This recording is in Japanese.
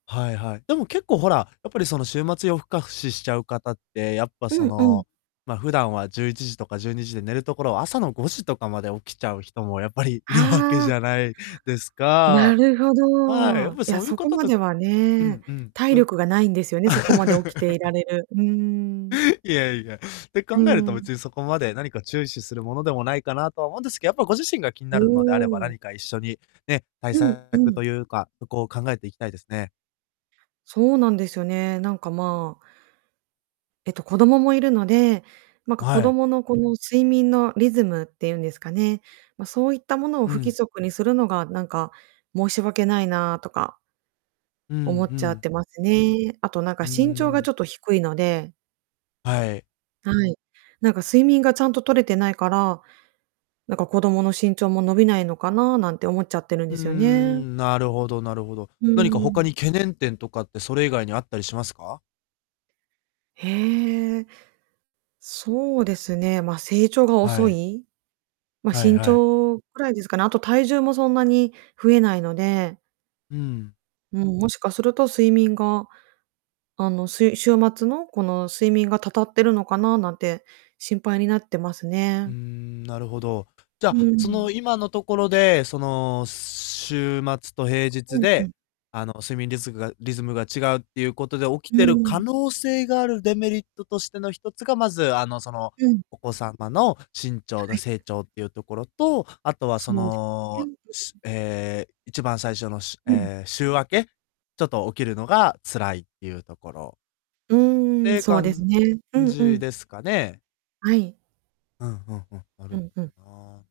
はいはい。でも結構、ほら、やっぱり、その、週末夜更かししちゃう方って、やっぱ、うそんうん。の、ま、普段は11時とか12時で寝るところを、朝の5時とかまで起きちゃう人も、やっぱりいるわけはあ。じゃないですなか？るほはい、やっど。いぱりや、そういうそこ方まとではうね、んうん、体と力がないんですよね、そこま で起きていられる。うーん。いやいや、って考うーえると、ん。別にそこまで何か注視するものでもないかなとは思うんですけど、やっぱご自身が気におなるのであれば、お。何か一緒に、ね、対うんう策とん。いうか、そこを考えていきたいですね。そうなんですよね。なんか、まあえっと、子供もいるので、なんあ、か、子はい。供の、この、睡眠のリズムっていうんですかね、ま、そういったものをう不規ん。則にするのが、なんか、申し訳ないなとかうん思っうちゃっん。てますね。あと、なんか、うー身長がちょん。っと低いのではい。はい。なんか睡眠がちゃんと取れてないから、なんか子供の身長も伸びないのかな、なんて思っちゃってるんうでーすよね。ん、なるほどなるほど。うー何か他ん。に懸念点とかって、それ以外にあったりしますか？へえ。そうですね、まあ、成長がは遅い。い。ま、はい身はい。長ぐらいですかね。あと体重もそんなに増えないのでうん。うーん、もしかすると睡眠があの、すい週末のこの睡眠がたたっているのかな、なんて心配になってますうね。ーん、なるほど。じうゃあ、そん。の、今のところで、その、週末と平う日んうで、ん。あの、睡眠リスグが、リズムが違うっていうことで起うきーてる可ん。能性があるデメリットとしての1つが、まず、あの、その、うん。お子様の身長はのい。成長っていうところと、あとは、そそうです。全の、部し、に。ええ、一番最初のしゅ、うん。ええ、週明けちょっと起きるのが辛いっていうところうっーん、てそうです感ね。うんうじん。ですかね。はい。うんうんうん、なうるほんうん。どな。